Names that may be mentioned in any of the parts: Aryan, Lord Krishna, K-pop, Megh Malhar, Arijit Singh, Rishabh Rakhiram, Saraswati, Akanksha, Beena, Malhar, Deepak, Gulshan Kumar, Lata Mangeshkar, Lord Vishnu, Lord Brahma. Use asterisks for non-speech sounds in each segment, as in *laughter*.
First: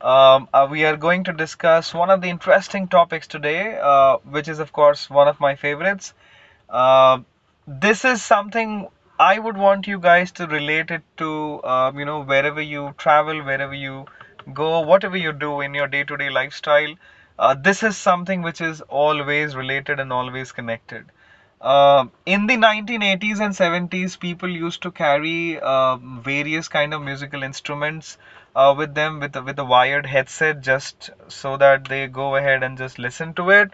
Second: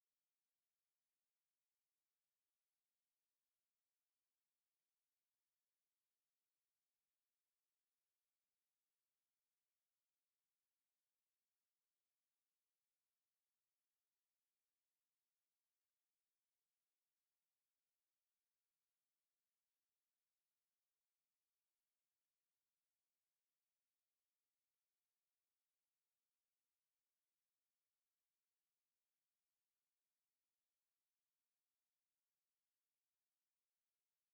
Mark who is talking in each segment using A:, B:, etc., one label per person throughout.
A: We are going to discuss one of the interesting topics today, which is, of course, one of my favorites. Uh, this is something I would want you guys to relate it to, wherever you travel, wherever you go, whatever you do in your day to day lifestyle. This is something which is always related and always connected. In the 1980s and 70s, people used to carry various kind of musical instruments with them with with a wired headset just so that they go ahead and just listen to it.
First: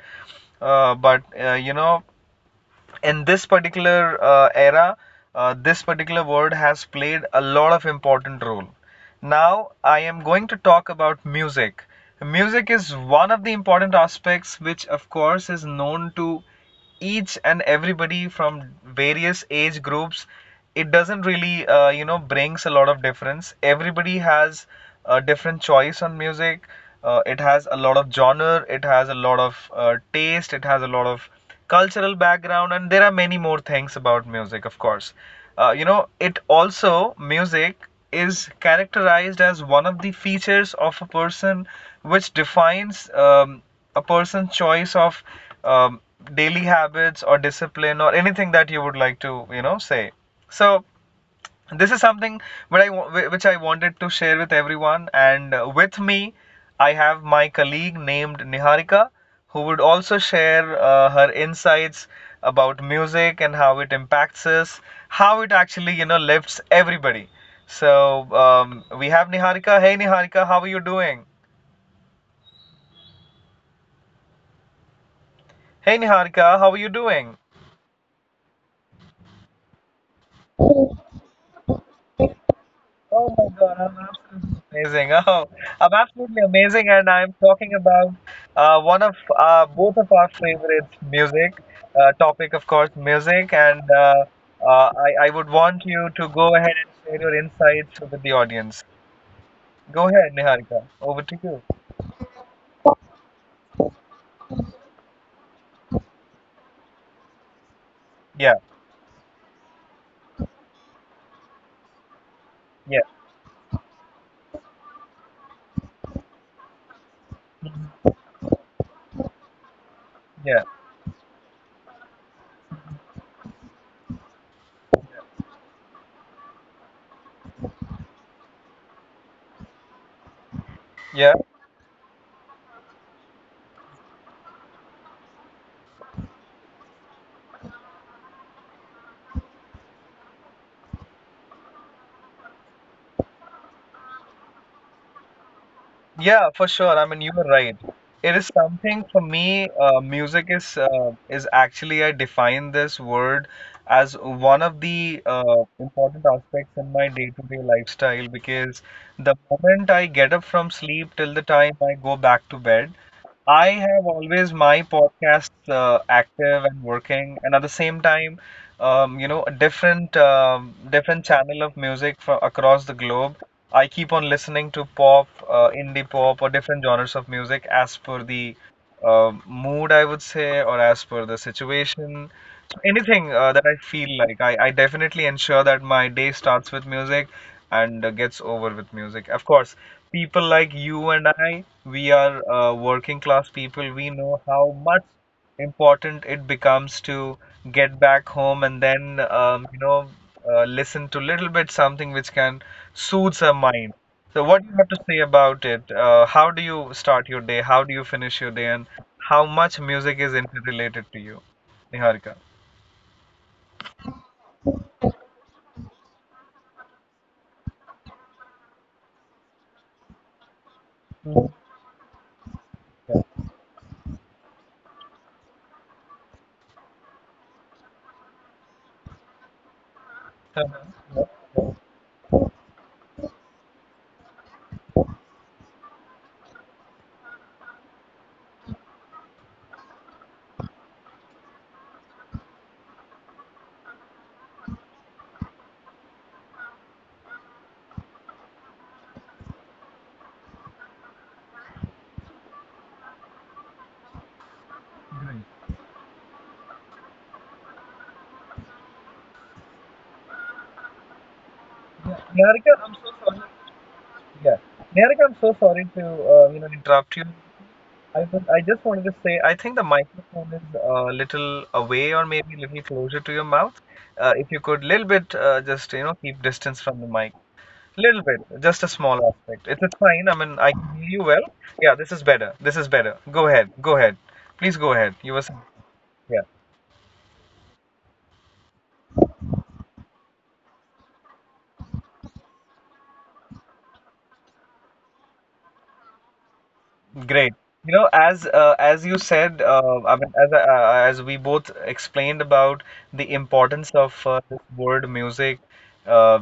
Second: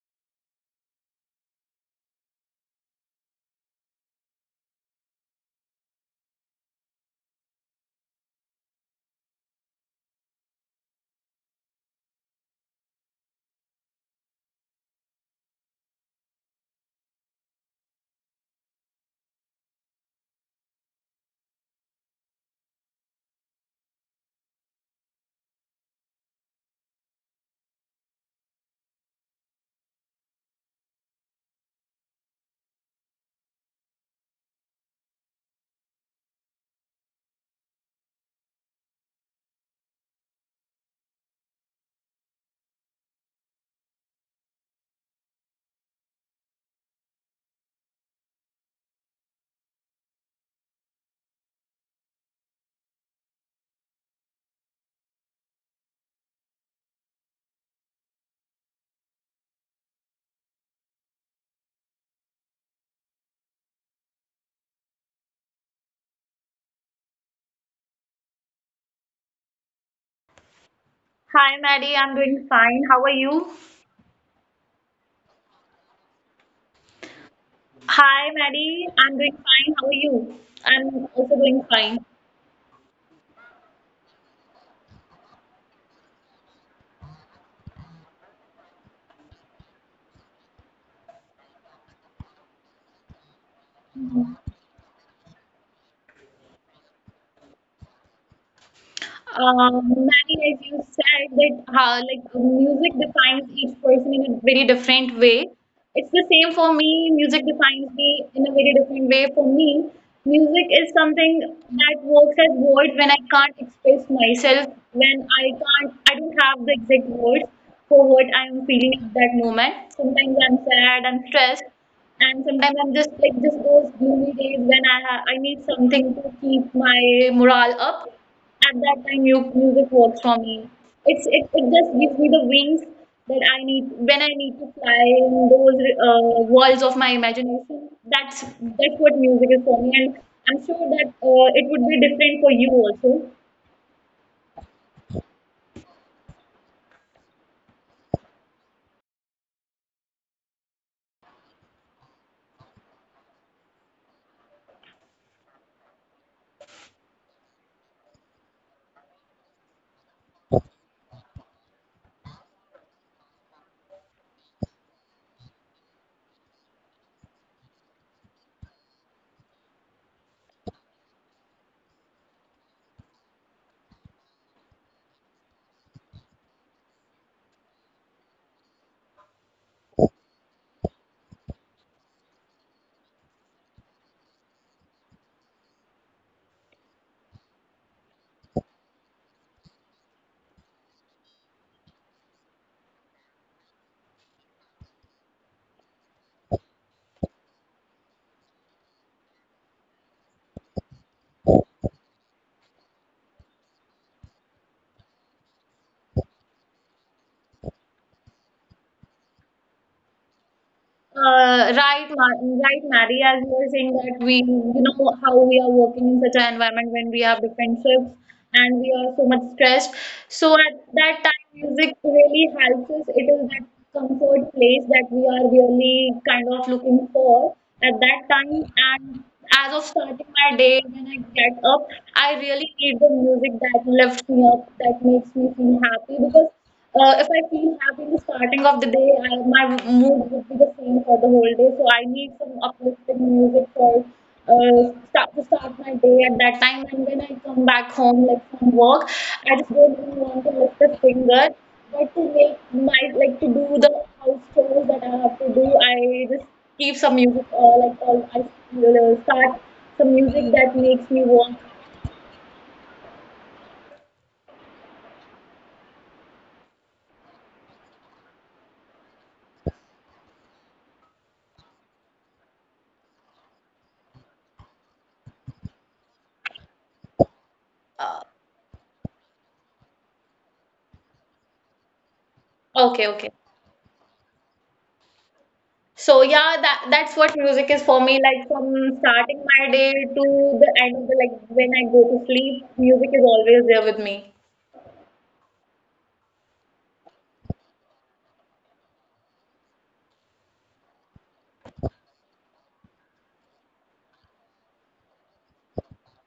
A: But in this particular era, this particular word has played a lot of important role. Now, I am going to talk about music. Music is one of the important aspects which, of course, is known to each and everybody from various age groups. It doesn't really, brings a lot of difference. Everybody has a different choice on music. It has a lot of genre, it has a lot of taste, it has a lot of cultural background, and there are many more things about music, of course. Uh, you know it also music is characterized as one of the features of a person which defines a person's choice of um, daily habits or discipline or anything that you would like to say. So this is something which I wanted to share with everyone. And with me, I have my colleague named Niharika, who would also share her insights about music and how it impacts us, how it actually lifts everybody. So we have Niharika. Hey Niharika, how are you doing?
B: Hi, Maddie. I'm doing fine. How are you?
A: Hey Niharika, how are you doing?
B: Hi, Maddie. I'm doing fine. How are you? I'm also doing fine.
A: Oh my God, I'm absolutely amazing. Oh, I'm absolutely amazing, and I'm talking about one of both of our favorite music topic, of course, music. And uh, I would want you to go ahead and share your insights with the audience. Go
B: Maddie, as
A: ahead,
B: you
A: Niharika.
B: said,
A: Over
B: that
A: to you.
B: how like music defines each person in a very different way. It's the same for me. Music defines me in a
A: Yeah,
B: very different way. For me, music is something that works as words when
A: yeah,
B: I can't express myself, when I don't have the exact words for what I'm feeling at that moment. Sometimes I'm
A: yeah,
B: sad, I'm stressed, and sometimes I'm just like just those gloomy days when I need something to keep my morale up. At that time, you music works for me. It's
A: yeah.
B: it, it just gives me the wings that I need when I need to fly in those walls of my imagination. That's what music is for me, and I'm sure that it would be different for you also.
A: Yeah, for sure. I mean, you were right. It is something for me. Music is actually I define this word as one of the important aspects in my day-to-day lifestyle because the moment I get up from sleep till the time I go back to bed, I have always my podcasts active and working, and at the same time, a different channel of music from across the globe. I keep on listening to pop, indie pop, or different genres of music as per the mood, I would say, or as per the situation. So anything that I feel like, I definitely ensure that my day starts with music and gets over with music. Of course, people like you and I, we are working class people. We know how much important it becomes to get back home and then, listen to little bit something which can soothe our mind. So, what do you have to say about it? How do you start your day? How do you finish your day? And how much music is interrelated to you,
B: Uh, right,
A: Niharika?
B: Ma- right, Mary, as you were saying that we, you know, how we are working in such an environment when we have different shifts and we are so much stressed. So at that time, music really helps us. It is that comfort place that we are really kind of looking for at that time. And as of starting my
A: Uh,
B: day, when I get up, I really need the music that lifts me up, that makes me feel happy because if I feel happy in the starting of the day, my mood would be the same for the whole day. So I need some uplifting music for start my day at that time. And when I come back home, like from work, I just don't even want to lift a finger. But to make my like to do the house chores that I have to do, I just keep some music or like or I start some music that makes me want.
A: Niharika, I'm so sorry. Yeah. Derek, I'm so sorry to interrupt you. I just wanted to say I think the microphone is a little away or maybe a little closer to your mouth. If you could little bit just you know keep distance from the mic, little bit, just a small aspect. It's fine. I mean I can hear you well. Yeah, this is better. This is better.
B: Okay.
A: Go ahead. Go ahead. Please go ahead. You were saying.
B: So
A: Yeah.
B: yeah, that's what music is for me. Like from starting my day to the end of the like when I go to sleep, music is always there with me.
A: Great. You know, as you said, I mean, as we both explained about the importance of this word music, uh,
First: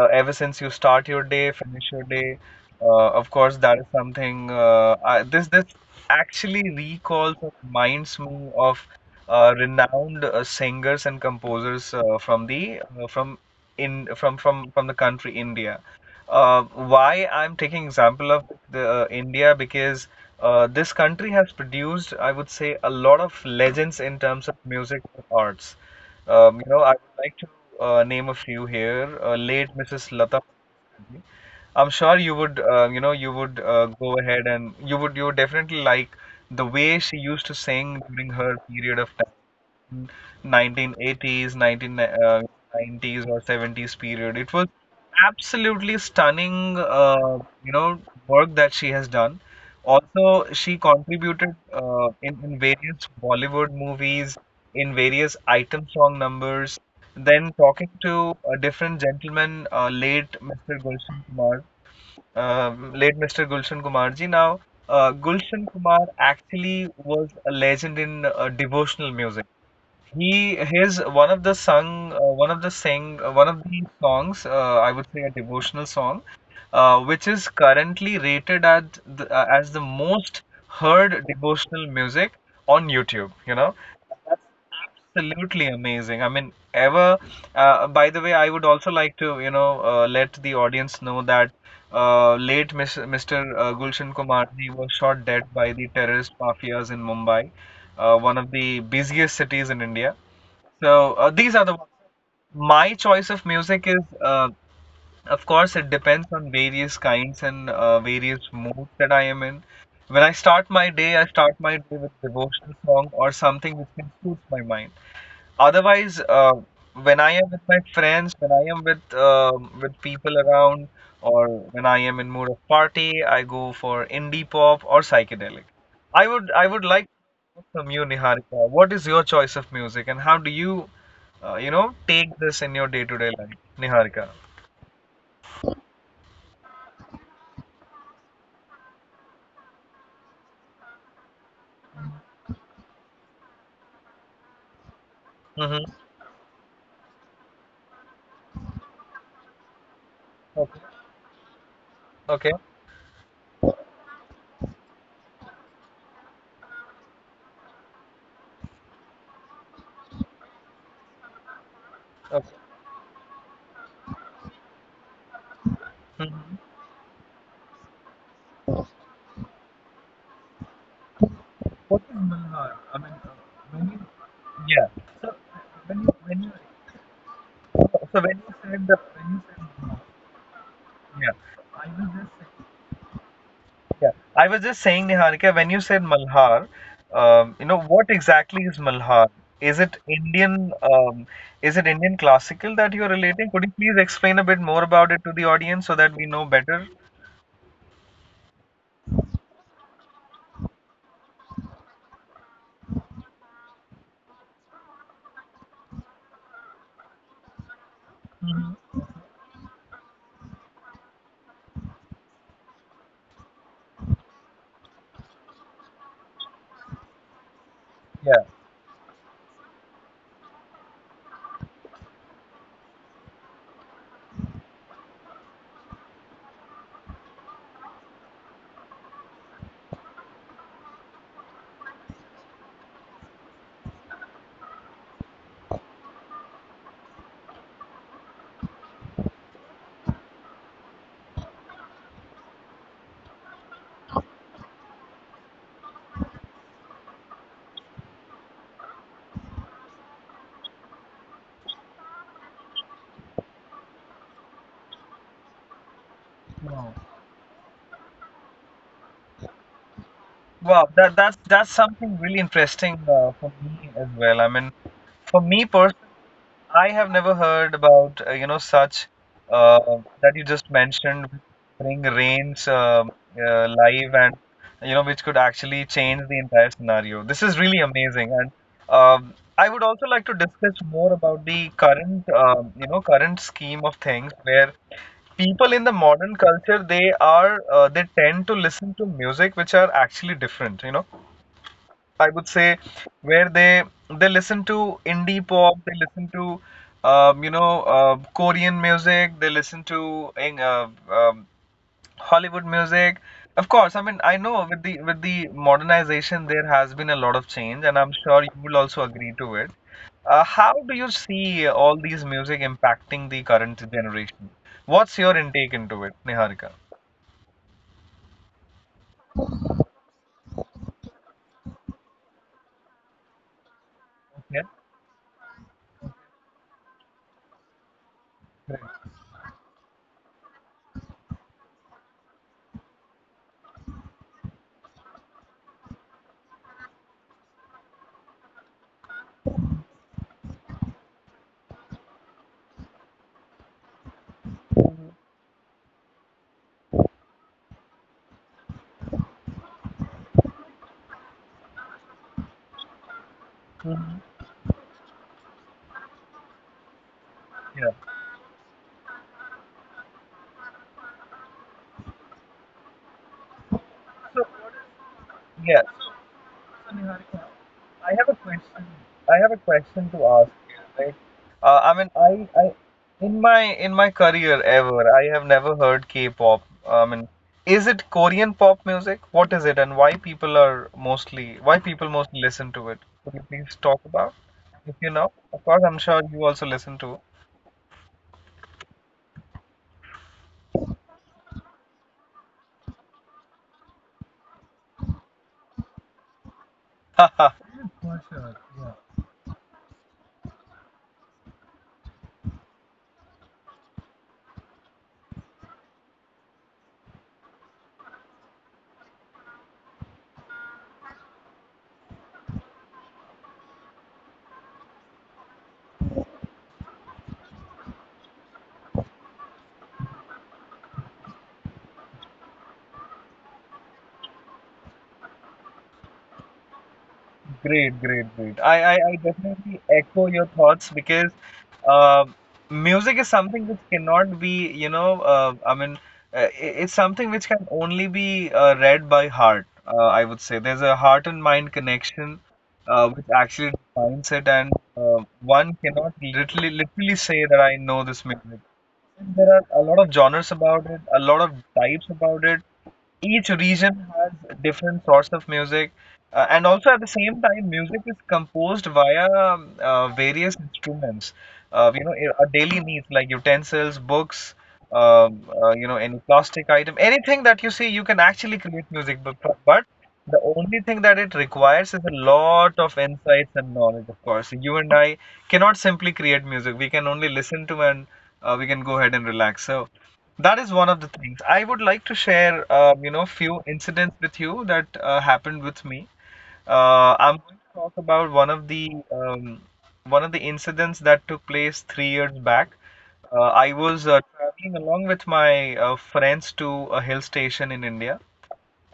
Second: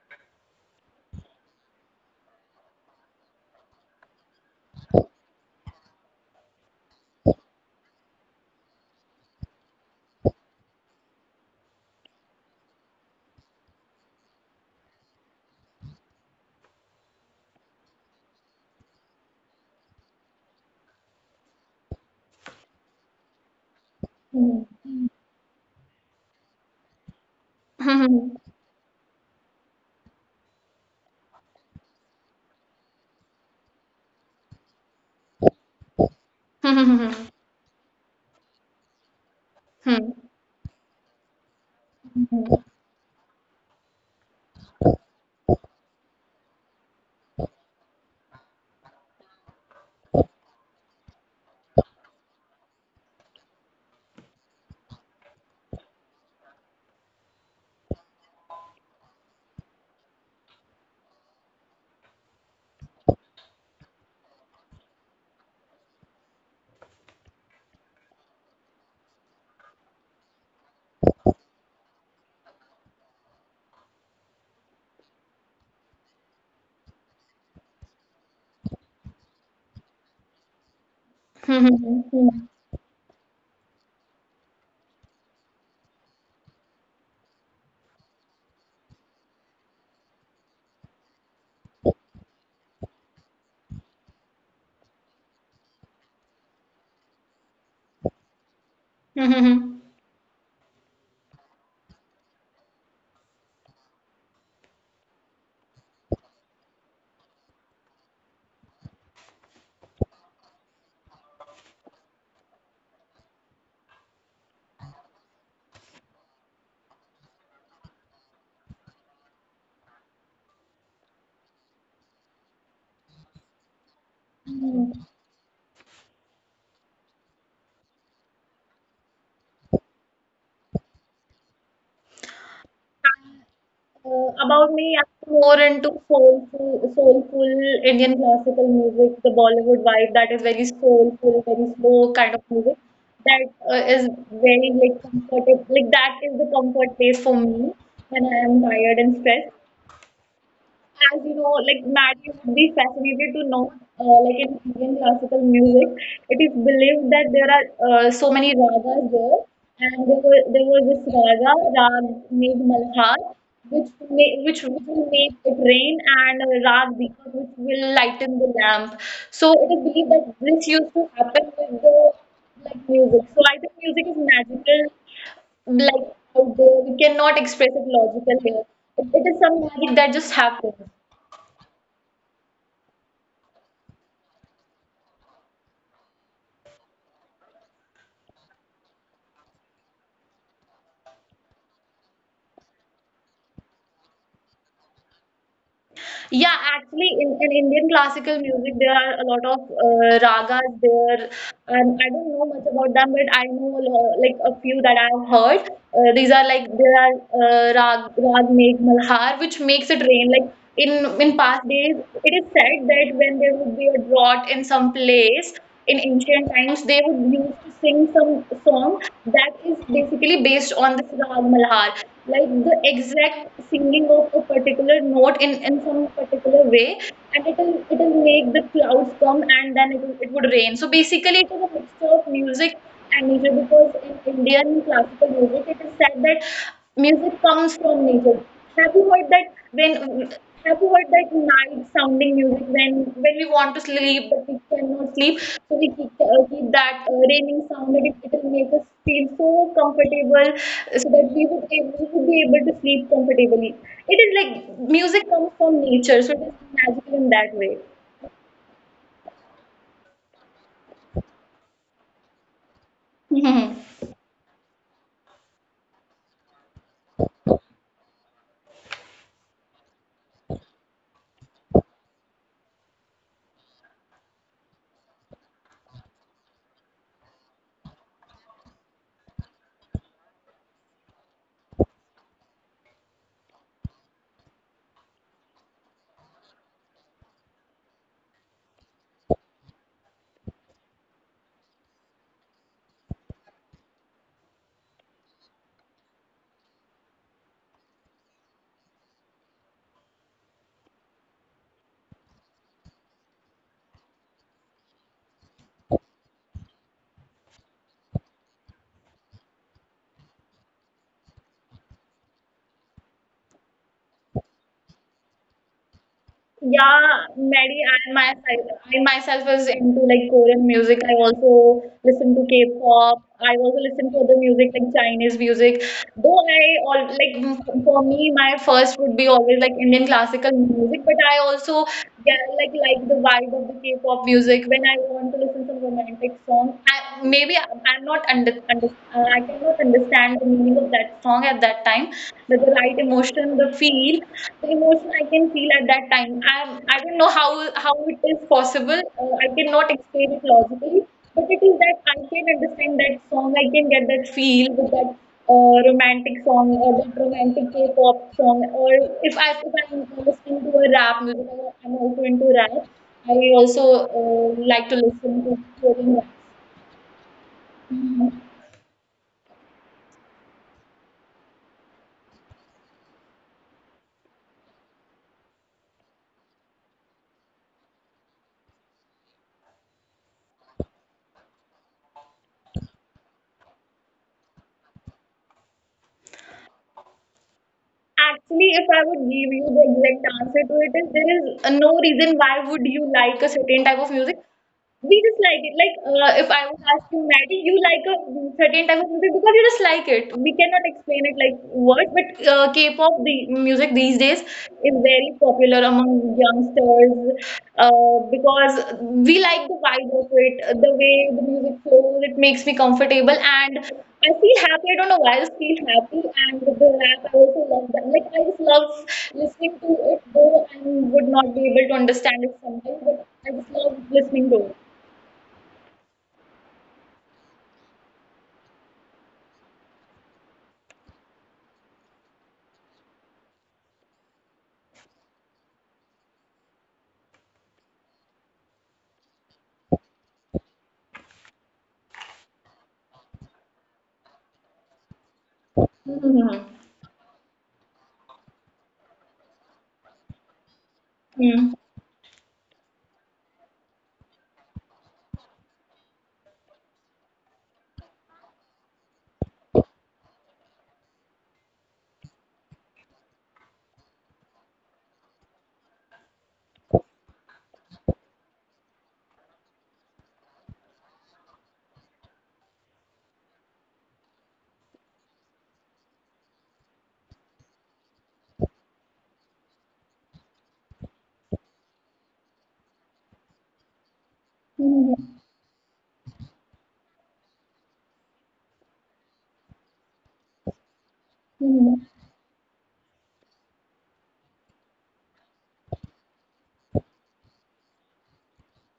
A: ever since you start your day, finish your day, of course, that is something. I, this actually recalls and reminds me of renowned singers and composers from the from in from from the country India. Why I'm taking example of the India, because this country has produced, I would say, a lot of legends in terms of music and
B: *laughs*
A: arts. I would like to name a
B: Hmm.
A: few here. Late Mrs. Lata Mangeshkar. I'm sure you would, you would go ahead and you would definitely like the way
B: Hmm.
A: she used to sing during her period of time.
B: Hmm. Hmm.
A: 1980s, 1990s, or 70s period. It was absolutely stunning, you know, work that she has done. Also, she contributed in various Bollywood movies, in various item song numbers. Then talking to a different gentleman, late Mr. Gulshan Kumar, late Mr. Gulshan Kumarji. Now, Gulshan Kumar actually was a legend in devotional music. He his one of the sung one of the sing one of the songs, I would say a devotional song, which is currently rated as the most heard
B: Hmm. Hmm.
A: devotional
B: Hmm.
A: music on YouTube. Absolutely amazing. I mean, ever. By the way, I would also like to let the audience know that late Mr. Gulshan Kumar ji was shot dead by the terrorist mafias in Mumbai, one of the busiest
B: Hmm.
A: cities in India. So these are the ones. My choice of music of course, it depends on various kinds and various moods that I am in. When I start my day, I start my day with devotional song or something which can soothe my mind. Otherwise, when I am with my friends, when I am with people around, or when I am in mood of party, I go for indie
B: Hmm.
A: pop or psychedelic. I would like to know from you, Niharika, what is your choice of music, and how do you, take this in your day-to-day life, Niharika?
B: About me, I'm more into soulful, soulful Indian classical music, the Bollywood vibe that is very soulful, very slow kind of music. That is very like comfortable. Like
A: Mm-hmm.
B: that is the comfort place for me when I am tired and stressed.
A: Okay.
B: As you know, like Maddie would
A: Okay.
B: be fascinated to know, like in Indian classical music, it is believed that there are so many ragas there, and there was this rag Megh
A: Okay.
B: Malhar, which which will make it rain, and a rag
A: Hmm.
B: Deepak, which will lighten the lamp. So it is believed that this used to happen with the
A: What is
B: like
A: Malhar? I
B: music.
A: mean,
B: So I think music
A: when
B: is
A: you—
B: magical,
A: Yeah. So
B: like out
A: when you
B: there. We cannot express it logical
A: So
B: here.
A: when you
B: It,
A: said the
B: it is
A: when
B: some
A: you
B: magic that
A: say—
B: just happens.
A: Yeah. Yeah. I was just saying, Niharika, when you said Malhar, what exactly is Malhar? Is it Indian, um, is it Indian classical that you're relating? Could you please explain a bit more about it to the audience so that we
B: Yeah,
A: know better?
B: actually, in Indian classical music, there are a lot of ragas there. I don't know much about them, but I know like a few that I've heard. These are like there are rag Rag Meg Malhar, which makes it rain. Like in past days, it is said that when there would be a drought in some place in ancient times, they would used to sing some
A: Yeah.
B: song that is basically based on this rag Malhar, like the exact singing of a particular note in some particular way, and it'll make the clouds come, and then it would rain. So basically it is a mixture of music and nature, because in Indian classical music it is said that music comes from nature. Have you heard that night sounding music when we want to sleep but we cannot sleep, so we keep, that raining sound, and it will make us feel so comfortable, so that we would be able to sleep comfortably. It is like music comes from nature, so it is
A: Wow.
B: magical in that way.
A: Wow, that's something really interesting for
B: Mhm.
A: me as well. I mean, for me personally, I have never heard about such, uh, that you just mentioned, bring rains live, and which could actually change the entire scenario. This is really amazing, and I would also like to discuss more about the current, current scheme of things, where people in the modern culture, they are they tend to listen to music which are actually different, I would say, where they listen to indie pop, they listen to Korean music, they listen to Hollywood music. Of course, I mean I know, with the modernization there has been a lot of change, and I'm sure you will also agree to it. How do you see all these music impacting the current generation? What's your intake into it, Niharika?
B: Yeah, Mary, I myself is into like Korean music. I also listen to K-pop. I also listen to other music
A: Yeah.
B: like Chinese music. Though I all like for me, my first
A: Great.
B: would be always like Indian classical music. But I also get like the vibe of the K-pop music when I want to listen beautiful romantic song. Maybe I'm not under I cannot understand the meaning of that song at that time. The right emotion, the feel, the emotion I can feel at that time. I don't know how it is possible. I cannot explain it logically, but it is that I can understand that song. I can get that feel with that romantic song or that romantic K-pop
A: Yeah,
B: song, or if I if I'm listening to a rap music, I'm also into rap. I also like to listen to
A: yeah.
B: story notes.
A: Niharika,
B: Mhm.
A: I have a question. I have a question to ask you, right? I mean, in my in my career ever, I have never heard K-pop. I mean, is it Korean pop music? What is it, and why people mostly listen to it? Could you please talk about? If you know, of course, I'm sure you also listen to.
B: Actually, if I would give you the exact answer to it, is there is no reason why would you like a certain type of music. We just like it. Like, if I was asking Maddie, you like
A: Yeah,
B: a
A: for sure.
B: certain type of
A: Yeah.
B: music because you just like it. We cannot explain it like words, but K-pop the music these days is very popular among youngsters because we like the vibe of it, the way the music flows. It makes me comfortable, and I feel happy. I don't know why I just feel happy. And the rap, I also love that. Like, I just love listening to it, though I would not be able to understand it sometimes, but I just love listening to it.
A: Great, great, great. I definitely echo your thoughts because uh, music is something which cannot be, I mean, uh, i- it's something which can only be read by heart, I would say. There's a heart and mind connection, which actually defines it, and one cannot literally, literally say that I know this music. There are a lot of genres about it, a lot of types about it. Each region has different sorts of music, and also at the same time, music is composed via various instruments. Uh, you know, our daily needs like utensils, books, any plastic item, anything that you see, you can actually create music. But the only thing that it requires is a lot of insights and knowledge, of course. You and I cannot simply create music. We can only listen to and we can go ahead and relax. So that is one of the things. I would like to share, few incidents with you that happened with me. I'm going to talk about one of the one of the incidents that took place 3 years back. I was traveling along with my friends to a hill station in India.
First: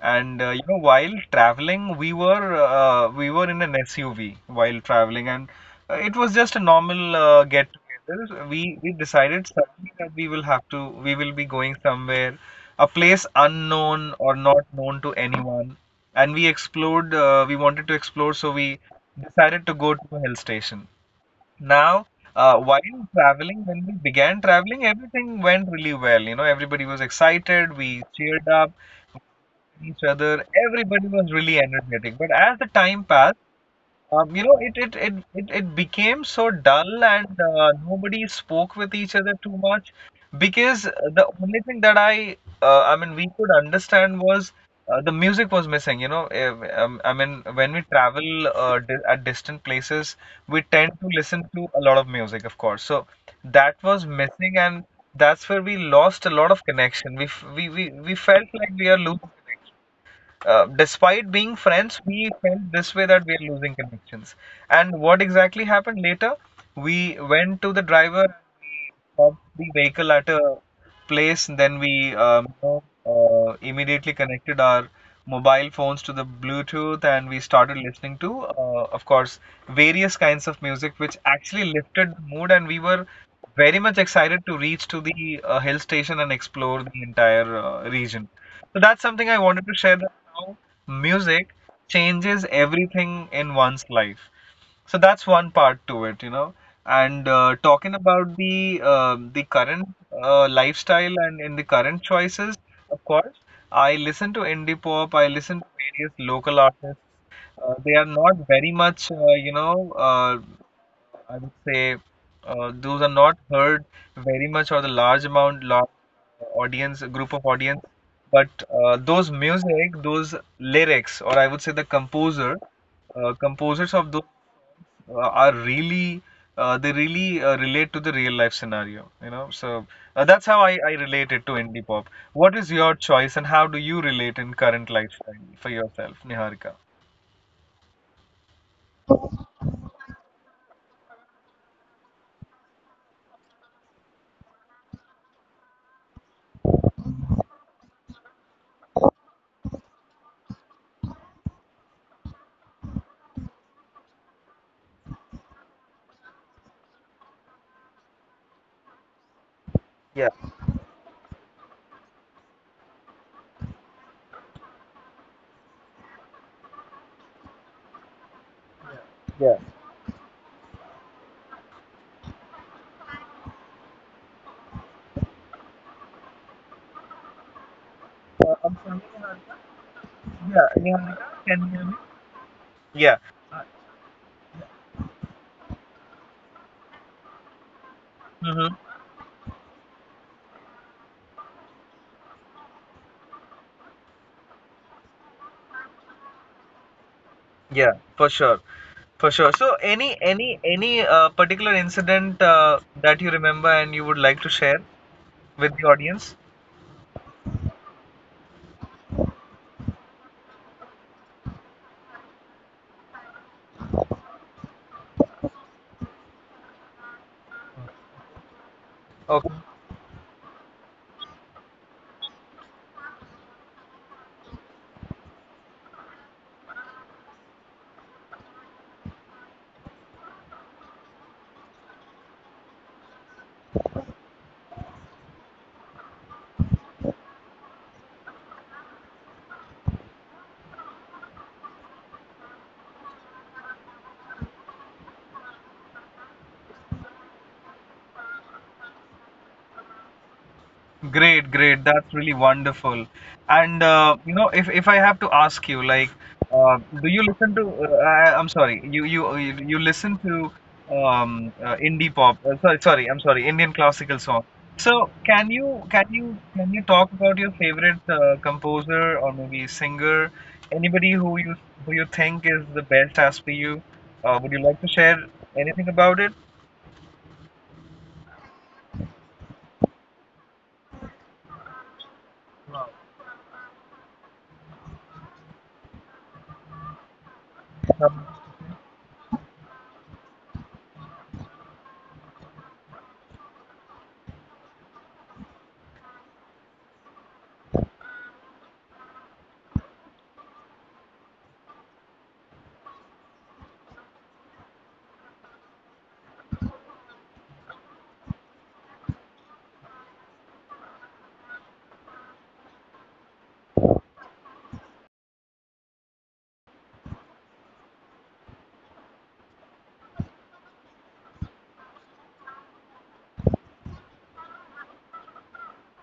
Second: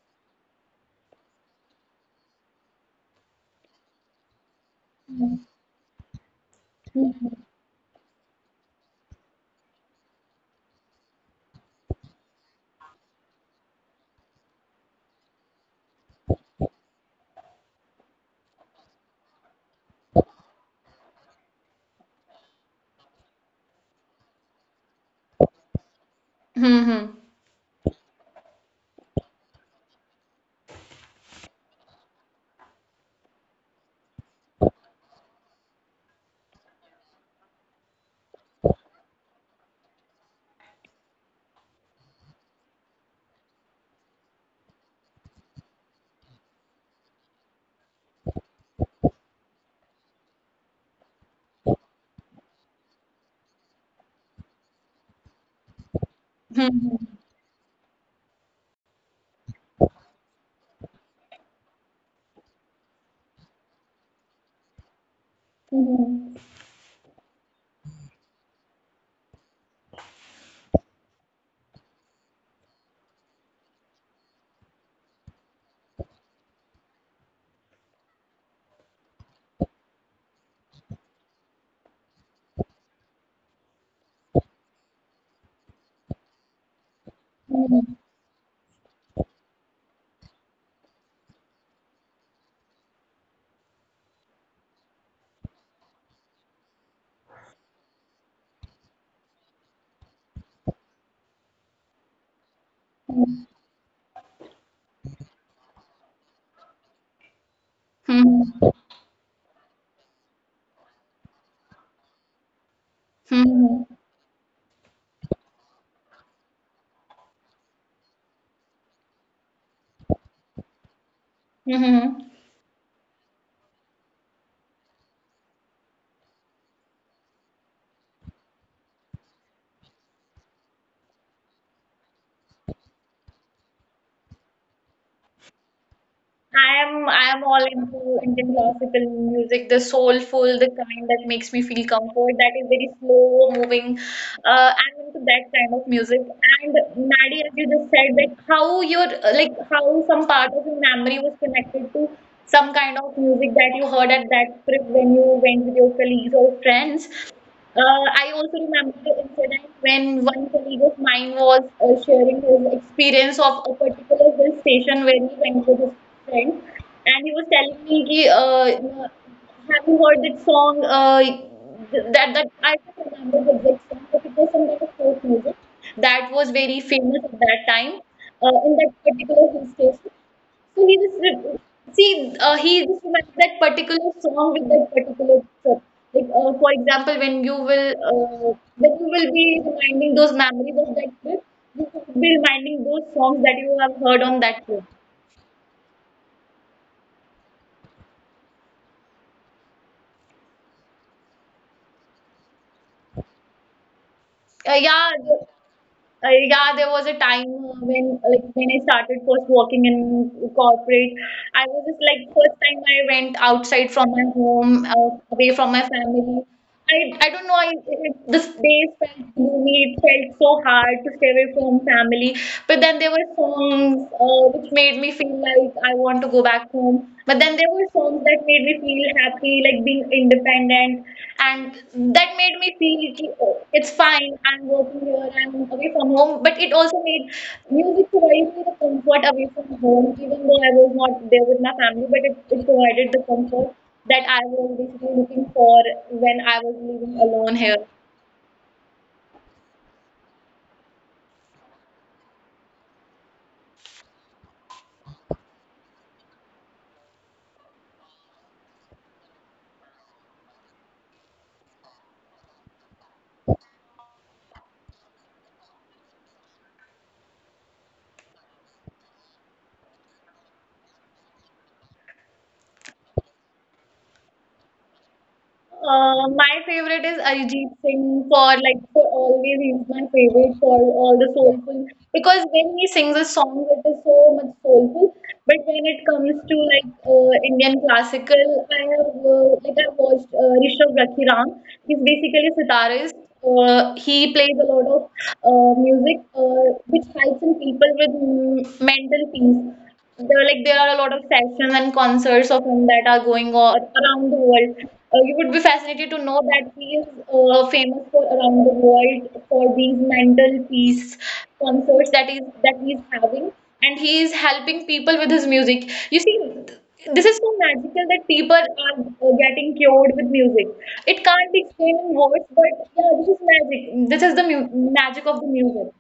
A: And while traveling, we were in an SUV while traveling, and it was just a normal get-together. We decided suddenly that we will be going somewhere, a place unknown or not known to anyone, and we explored. We wanted to explore, so we decided to go to a hill station. Now, while traveling, when we began traveling, everything went really well. You know, everybody was excited. We cheered up each other. Everybody was really energetic. But as the time passed, it became so dull and nobody spoke with each other too much because the only thing that we could understand was the music was missing. You know, when we travel di at distant places, we tend to listen to a lot of music, of course. So that was missing and that's where we lost a lot of connection.
B: Mm-hmm.
A: We felt like we are losing. Despite being friends, we felt this way that we are losing connections. And what exactly happened later? We went to the driver, we stopped the vehicle at a place, and then we immediately connected our mobile phones to the Bluetooth and we started listening to, of course, various kinds of music, which actually lifted the mood. And we were very much excited to reach to the hill station and explore the entire region. So that's something I wanted to share, that how music changes everything in one's life. So that's one part to it. And talking about the current lifestyle and in the current choices, of course, I listen to indie pop. I listen to various local artists. They are not very much, you know, I would say those are not heard very much or the large amount, large audience, group of audience. But those music, those lyrics, or I would say composers of those are really they really relate to the real life scenario. You know, so that's how I relate it to indie pop. What is your choice, and how do you relate in current lifestyle for yourself, Niharika?
B: I am all into Indian classical music, the soulful, the kind that makes me feel comfort, that is very slow moving. I'm into that kind of music. And Maddie, as you just said, that how your like how some part of your memory was connected to some kind of music that you heard at that trip when you went with your colleagues or friends. I also remember the incident when one
A: Yeah,
B: colleague of mine was sharing his experience of a particular hill station where he went with his friend, and he was telling me, ki, you know,
A: yeah,
B: "Have you heard that song? That I don't remember the exact song, but it was some kind of folk music that was very famous at that time in that particular hill station." So
A: yeah, Niharika, can you hear me?
B: he just remembered
A: Yeah.
B: that particular song with that particular trip. Like for example, when
A: Mm-hmm.
B: you will be reminding those memories of that trip, you will be reminding those songs that you have heard on that trip.
A: Yeah, for sure. For sure. So any particular incident that you remember and you would like to
B: Uh,
A: share
B: yeah,
A: with the
B: Uh,
A: audience?
B: yeah, there was a time when like when I started first working in corporate, I was just like first time I went outside from my home, away from my family. I don't know. This days felt
A: Okay.
B: gloomy. It felt so hard to stay away from family. But then there were songs which made me feel like I want to go back home. But then there were songs that made me feel happy, like being independent, and that made me feel कि, oh, it's fine. I'm working here. I'm away from home. But it also made music provided me the comfort away from home, even though I was not there with my family. But it provided the comfort that I was basically looking for when I was living alone here.
A: Great, great. That's really wonderful. And if I have to ask you, like, do you listen to? I, I'm sorry, you listen to indie pop. Sorry, sorry. I'm sorry, Indian classical song. So can you talk about your favorite composer or maybe singer? Anybody who you think is the best as per you? Would you like to share anything about it?
B: My favorite is Arijit Singh, for like for always he's my favorite for all the soulful, because when he sings a song, it is so much soulful. But when it comes to like Indian classical, I have like I watched Rishabh Rakhiram. He's basically a sitarist. He plays a lot of music. Fights and people with mental peace. There, like there are a lot of sessions and concerts of him that are going on around the world. You would be fascinated to know that he is famous for around the world for these mental peace concerts that is that he is having, and he is helping people with his music. You see, th- this is so magical that people are getting cured with music. It can't be explained in words, but yeah, this is magic. This is the magic of the music.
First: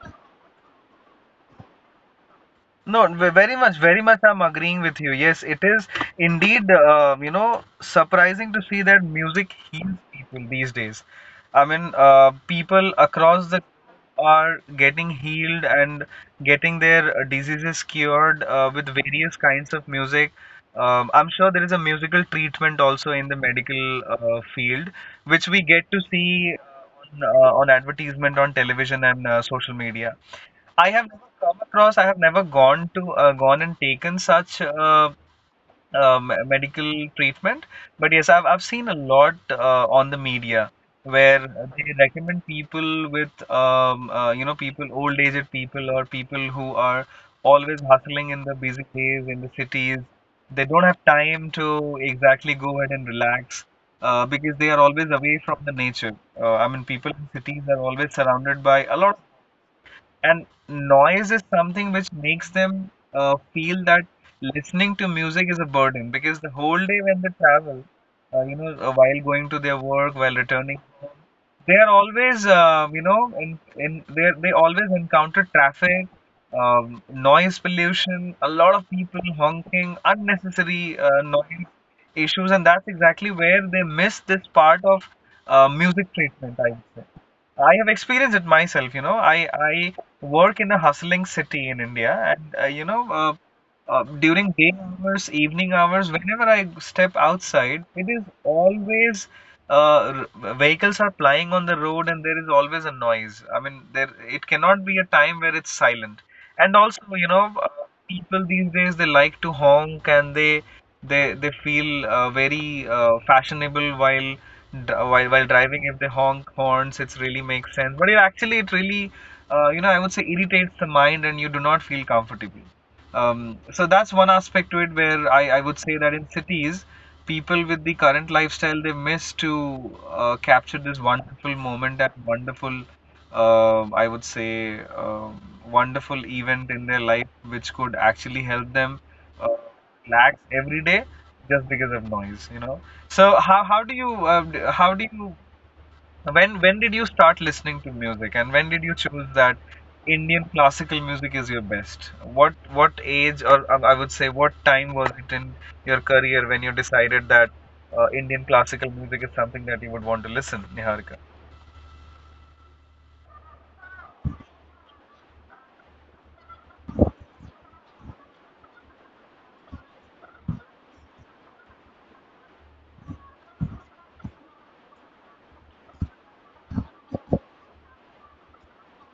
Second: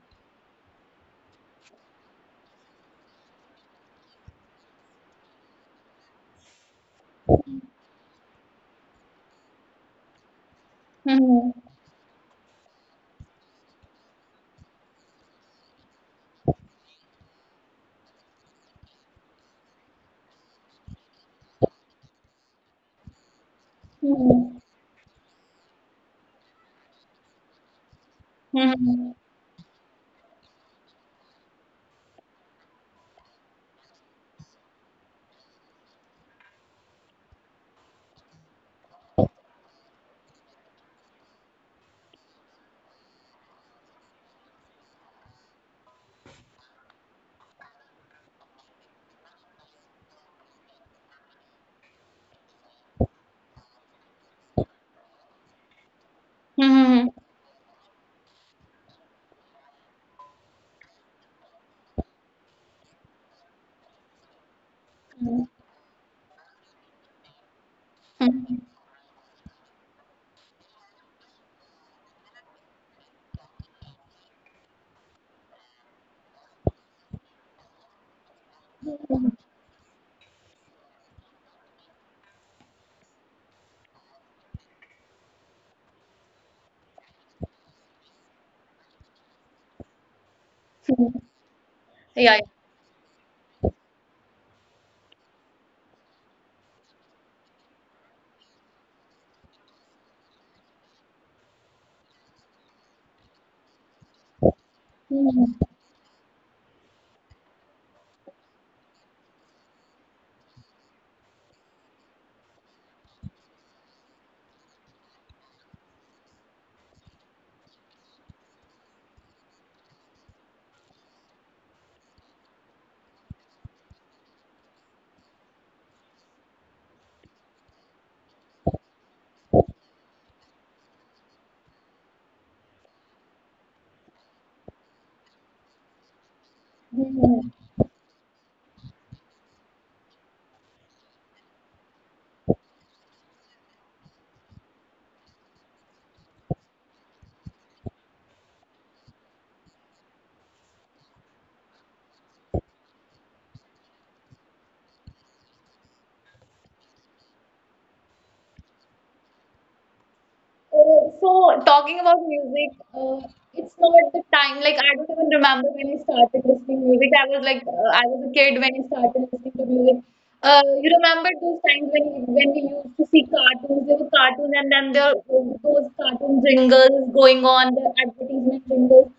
A: No, ve- Very much, very much. I'm agreeing with you. Yes, it is indeed, surprising to see that music heals people these days.
B: Mhm.
A: I mean, people across the are getting healed and getting their diseases cured with various kinds of music. I'm sure there is a musical treatment also in the medical
B: 嗯
A: field, which we get to see on advertisement on television
B: 嗯
A: and social media. I have never come across, I have never gone to gone and taken such medical treatment. But yes, I've seen a lot on the media where they recommend people with people, old aged people or people who are always hustling in the busy days in the cities. They don't have time to exactly go ahead and relax because they are always away from the nature. I mean,
B: 嗯嗯
A: people in cities are always surrounded by a lot, and noise is something which makes them feel that listening to
B: 嗯
A: music is a burden because the whole day when they travel, while going to their work, while returning, they are always, you know, in they always encounter traffic, noise pollution, a lot of
B: 嗯
A: people honking, unnecessary noise issues, and that's exactly where they miss this part of music treatment, I would say. I have experienced it myself, you know. I work in a
B: 嗯，
A: hustling city in
B: 哎
A: India,
B: 呀，
A: and during day hours, evening hours, whenever I step outside, it is always vehicles are plying on the road, and there is always a noise. I mean, there it cannot be
B: 嗯
A: a time where it's silent. And also, you know, people these days they like to honk, and they feel very fashionable while while driving. If they honk horns, it really makes sense, but it actually it really I would say irritates the mind and you do not feel comfortable. So that's one aspect to it, where I would say that in cities people with the current lifestyle, they miss to capture this wonderful moment and wonderful I would say wonderful event in their
B: 嗯。
A: life, which could actually help them uh, relax every day just because of noise, you know. So how do you how do you when did you start listening to music and when did you choose that Indian classical music is your best? What age or I would say what time was it in your career when you decided that Indian classical music is something that you would want to listen, Niharika?
B: So talking about music, it's not the time. Like I don't even remember when I started listening music. I was like I was a kid when I started listening to music. You remember those times when we used to see cartoons? There were cartoons, and then there were those cartoon jingles going on, the advertisement jingles.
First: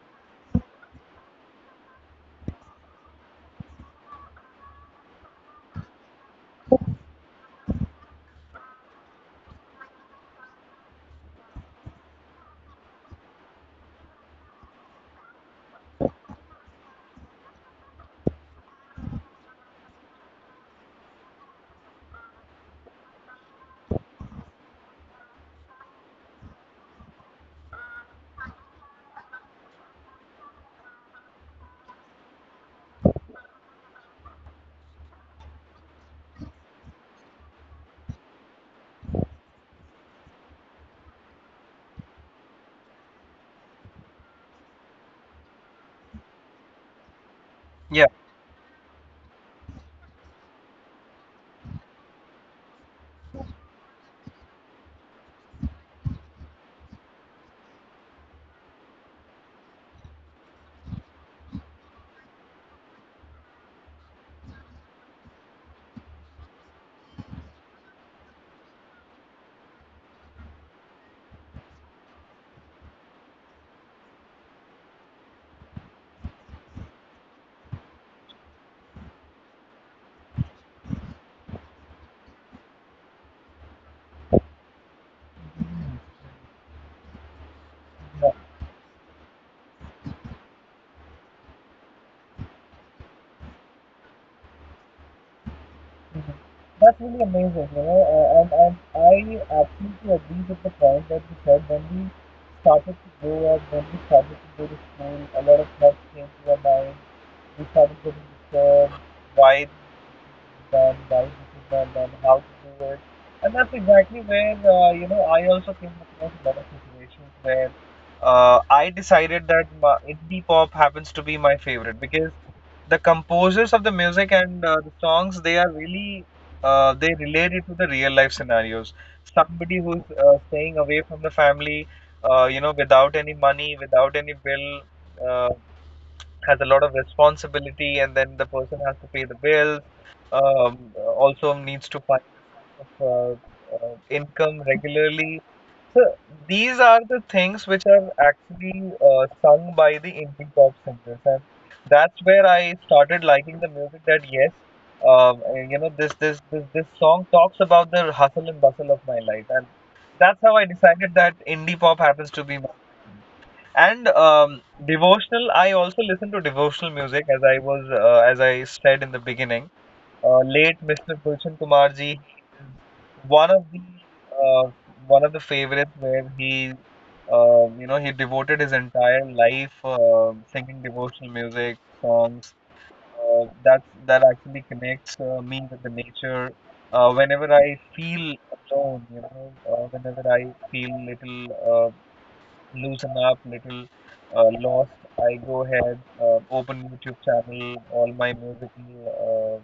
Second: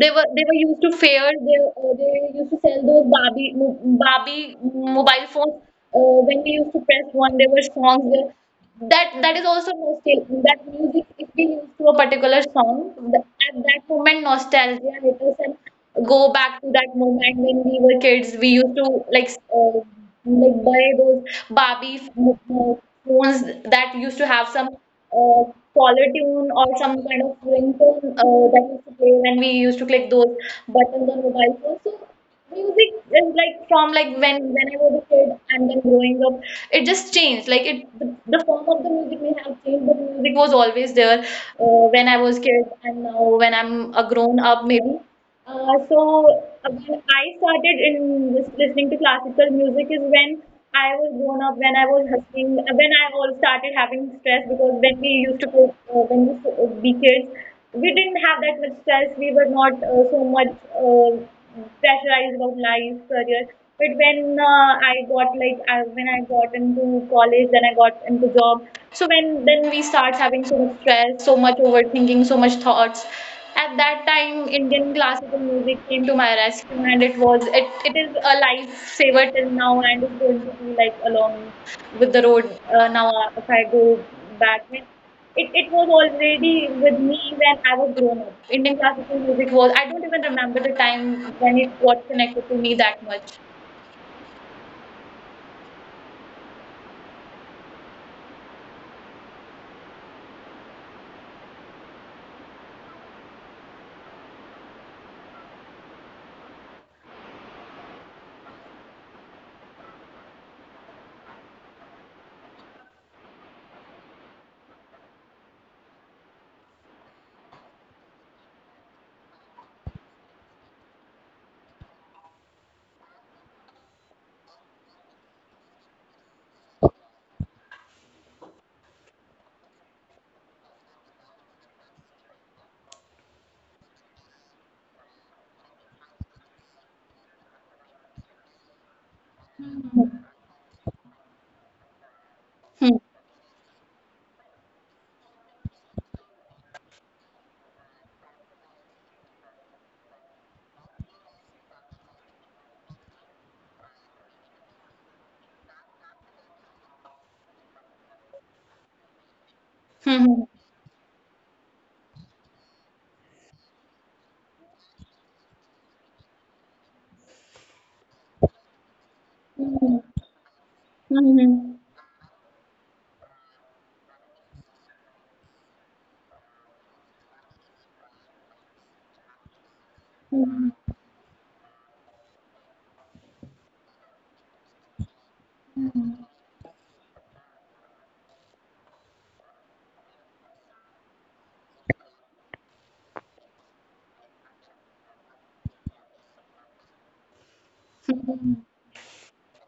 B: They were used to fairs. They used to sell those Barbie mobile phones. When we used to press one, there were songs there. That is also nostalgia. That music, if we used to a particular song, at that moment, nostalgia hit us and go back to that moment when we were kids. We used to like s- uh, like buy those Barbie phones that used to have some uh, caller tune or some kind of ringtone that used to play when we used to click those buttons on mobile phones. So music is like from like when I was a kid and then growing up, it just changed. Like the form of the music may have changed, but music was always there when I was kid, and now when I'm a grown up, maybe. Uh, so when I started
A: Yeah.
B: listening to classical music is when I was grown up, when I was hustling, when I all started having stress because when we used to play, be kids, we didn't have that much stress. We were not so much uh, pressurized about life, career. But when I got into college, then I got into job. So when then we start having so much stress, so much overthinking, so much thoughts. At that time, Indian classical music came to my rescue, and it is a lifesaver till now, and it's going to be like along with the road now. If I go back, it was already with me when I
A: Yeah.
B: was grown up. Indian classical music was, I don't even remember the time when it got connected to me that much.
A: Mhm. That's really amazing, you know, and I absolutely agree with the point that you said. When we started to grow up, when we started to go to school, a lot of thoughts came to our mind, we started putting this why this is done, why this is done, and how to do it. And that's exactly where I also came across a lot of situations where I decided that my indie pop happens to be my favorite, because the composers of the music and the songs they are really they relate it to the real life scenarios. Somebody who's staying away from the family, without any money, without any bill, uh, has a lot of responsibility, and then the person has to pay the bills.
B: Hmm.
A: Um, Also needs to find uh, uh,
B: Hmm.
A: income regularly. So these are the things which are actually sung by the indie pop singers, and that's where I started liking the music. That yes, um, this this song talks about the hustle and bustle of my life, and that's how I
B: Hmm.
A: decided that indie pop happens to be my. And devotional, I also listen to devotional music, as I was as I said in the beginning.
B: Hmm.
A: Late Mr. Gulshan Kumar ji, one of the uh, one of the favorites, where he he devoted his entire life singing devotional music songs. That that actually connects me with the nature.
B: Hmm.
A: Whenever I feel alone, whenever I feel little uh, loosen up, little lost, I go ahead, open YouTube channel, all my
B: Hmm.
A: musical uh,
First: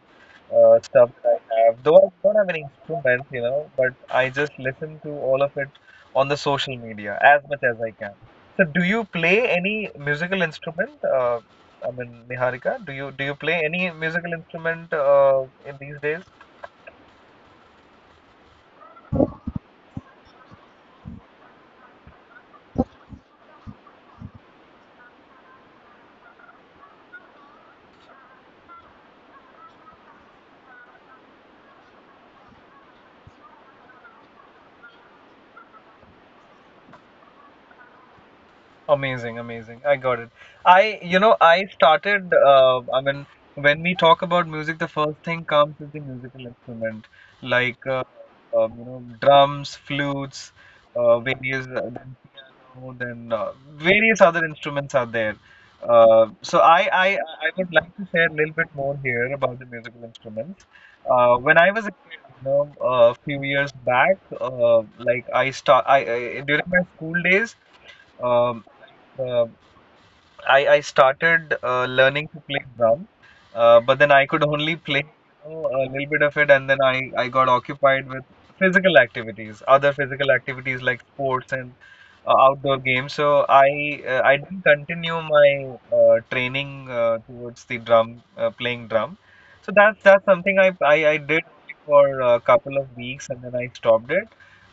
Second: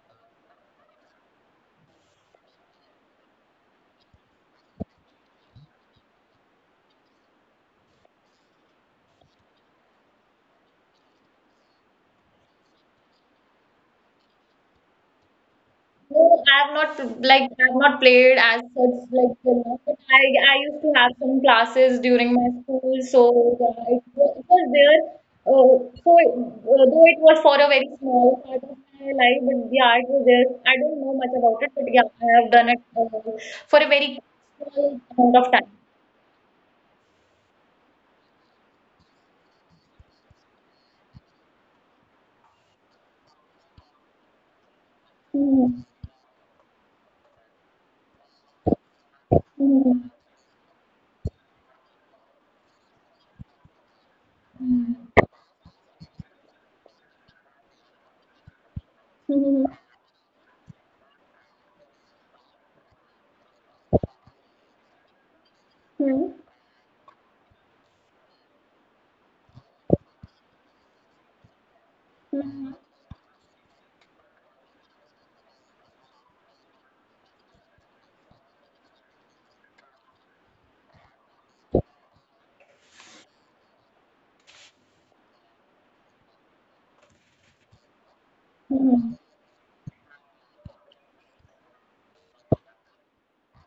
A: uh, stuff that I have. Though I don't have any instruments, you know, but I just listen to all of it on the social media as much as I can. So, do you play any musical instrument? I mean, Niharika, do you play any musical instrument in these days?
B: No, I've not like I've not played as such like till now, but I used to have some classes during my school, so it was there. Uh, though it was for a very small part of my life, but yeah, it was there. I don't know much about it, but yeah, I have done it for a very small amount of time.
A: Amazing, amazing. I got it. I, you know, I started, I mean, when we talk about music, the first thing comes is the
B: Hmm.
A: musical instrument, like, drums,
B: Hmm.
A: flutes, then piano, then various other instruments are there.
B: Hmm.
A: So I would like to share a little bit more here about the musical
B: Hmm.
A: instruments. When I was a kid, you know, a few years back, I during my school
B: Hmm.
A: days um the I started learning to play drum,
B: Hmm.
A: but then I could only play, you know, a little bit of it, and then I got occupied with physical activities, other physical activities like sports and outdoor games. So I didn't continue my training towards the drum playing drum. So
B: Mhm.
A: that's something I did for a couple of weeks, and then I stopped it.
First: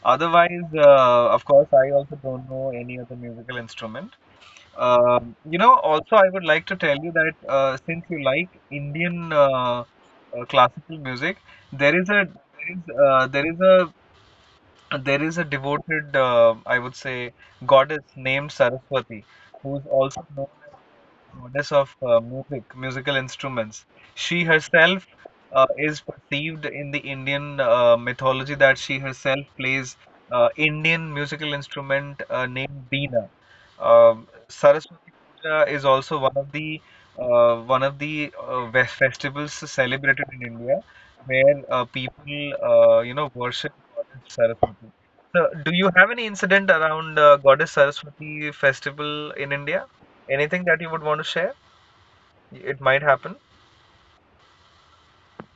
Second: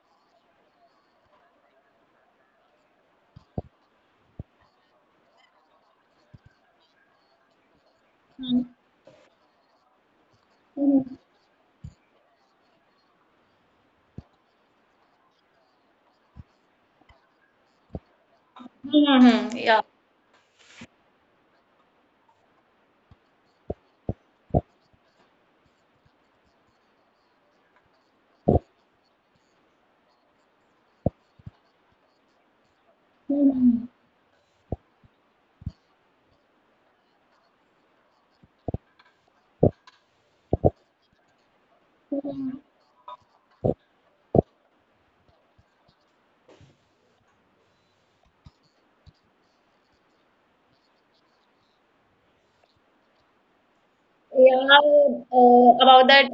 A: Otherwise, of course, I also don't know any other musical instrument. You know, also I would like to tell you that since you like
B: Mhm.
A: Indian classical
B: Mhm.
A: music, there is a there is, uh, there is a there is a devoted, I would say, goddess named
B: Mm-hmm. Yeah.
A: Saraswati, who is also known as goddess of music, musical instruments. She herself is perceived in the Indian mythology that she herself plays Indian musical instrument named
B: Mhm.
A: Beena. Saraswati Puja is also one of the festivals celebrated in India, where
B: Mhm.
A: people, worship Goddess Saraswati. So, do you have any incident around Goddess Saraswati festival in India? Anything that you would want to share? It might happen.
B: Yeah, about that,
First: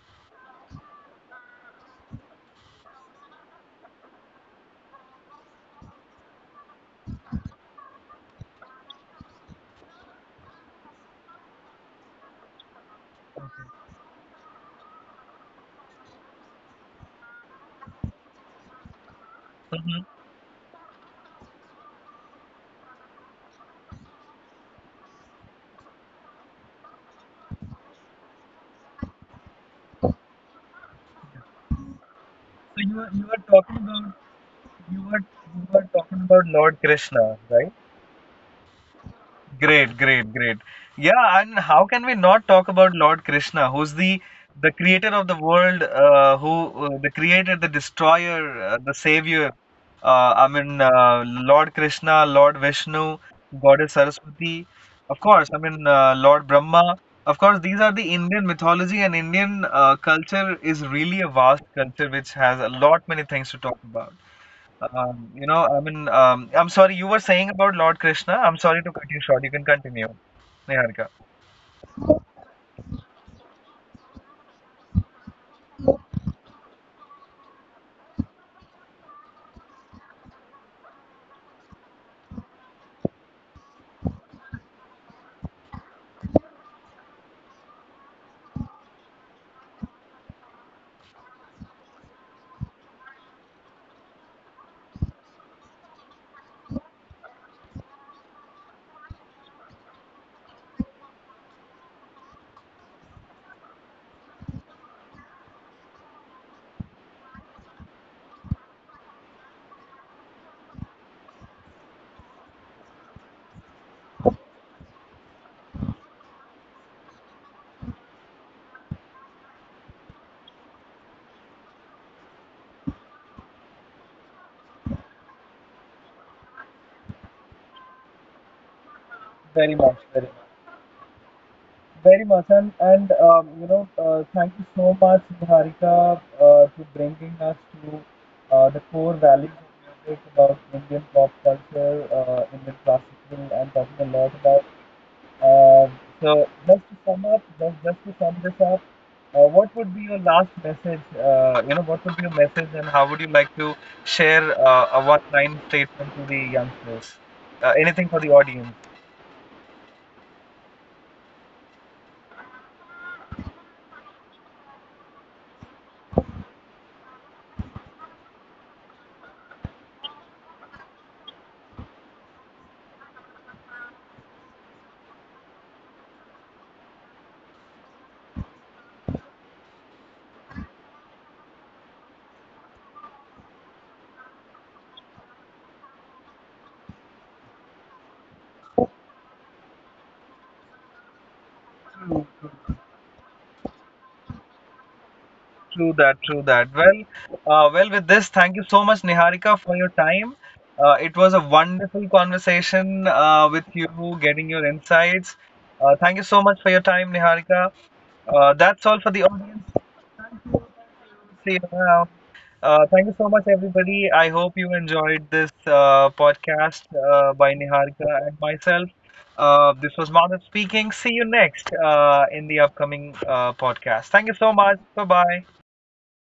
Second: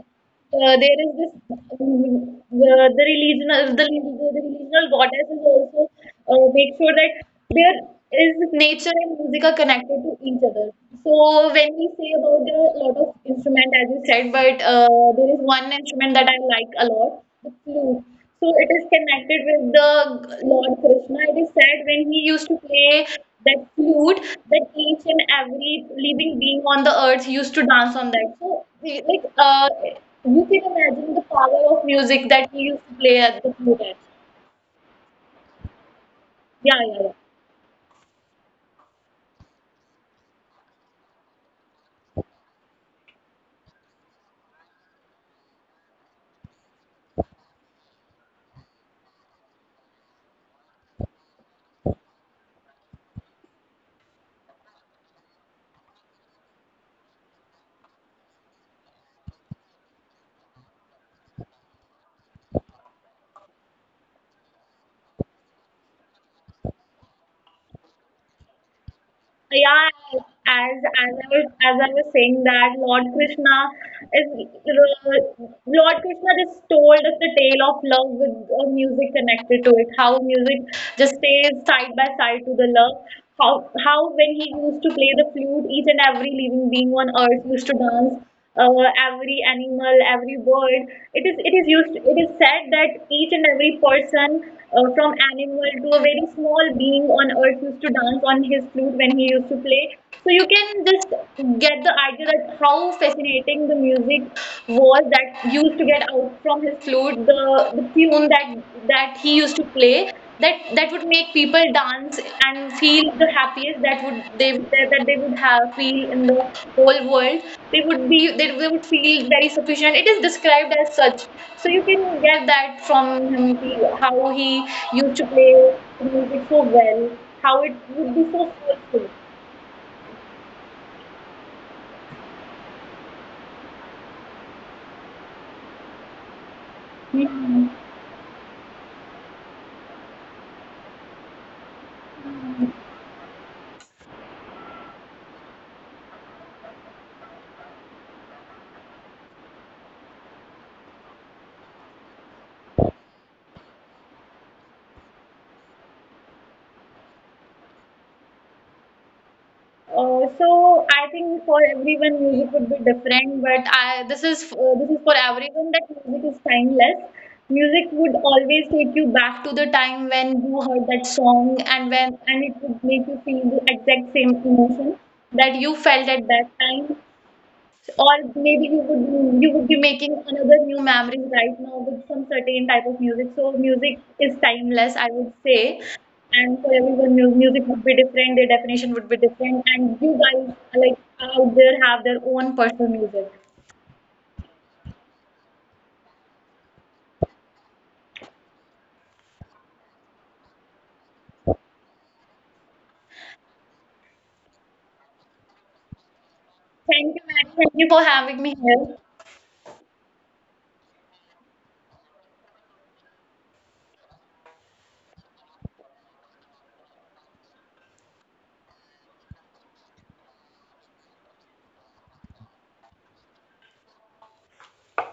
B: there is this the religion, the, the regional goddesses also make sure that there is nature and music are connected to each other. So when we say about the lot of instrument, as you said, but there is one instrument that I like a lot, the flute. So it is connected with
A: Mhm.
B: the Lord Krishna. It is said when he used to play that flute, that each and every living being on the earth used to dance on that. So you can imagine the power of music that he used to
A: So you
B: play
A: were, you
B: at the
A: were
B: flute.
A: talking
B: At.
A: about you were you were talking about
B: Yeah,
A: Lord
B: yeah, yeah.
A: Krishna, right? Great, great, great. Yeah, and how can we not talk about Lord Krishna, who's the creator of the world, who the creator, the destroyer, the savior. I mean, Lord Krishna, Lord Vishnu, Goddess Saraswati. Of course, I mean, Lord Brahma. Of course, these are the Indian mythology, and Indian culture is really a vast culture which has a lot many things to talk about. I'm sorry, you were saying about Lord Krishna. I'm sorry to cut you short. You can continue,
B: Yeah,
A: Niharika.
B: as I was saying that Lord Krishna just told us the tale of love with music connected to it. How music just stays side by side to the love. How when he used to play the flute, each and every living being on earth used to dance every animal, every bird. It is used. It is said that each and every person, from animal to a very small being on earth, used to dance on his flute when he used to play. So you can just get the idea that how fascinating the music was that used to get out from his flute, the tune that he used to play that that would make people dance and feel the happiest that that they would have feel in the whole world, they would feel very sufficient, it is described as such. So you can get that from him, how he used to play music so well, how it would be so
A: Very much,
B: forceful.
A: very much. Very much, and thank you so much, Niharika, to bringing us to the
B: Mhm.
A: core values of music about Indian pop culture, Indian classical, and talking a lot about. Um so just to sum up, just to sum this up, what would be your last message? What would be your message, and how would you like to share a one-line statement to the youngsters? Anything for the audience.
B: So I think for everyone music would be different, but this is for everyone that music is timeless. Music would always take you back to the time when you heard that song and when and it would make you feel the exact same emotion that you felt at that time. Or maybe you would be making another new memory right now with some certain type of music. So music is timeless, I would say. And for everyone, music would be different. Their definition would be different. And you guys, like out there, have their own personal music.
A: True that, true that. Well, with this, thank you so much, Niharika, for your time. It was a wonderful conversation with you, getting your insights. Thank you so much for your time, Niharika.
B: Thank you, Maddie. Thank
A: That's
B: you
A: all for
B: for
A: the
B: having
A: audience.
B: me here.
A: See you around. Thank you so much, everybody. I hope you enjoyed this podcast by Niharika and myself. This was Madhav speaking. See you next in the upcoming podcast. Thank you so much. Bye bye.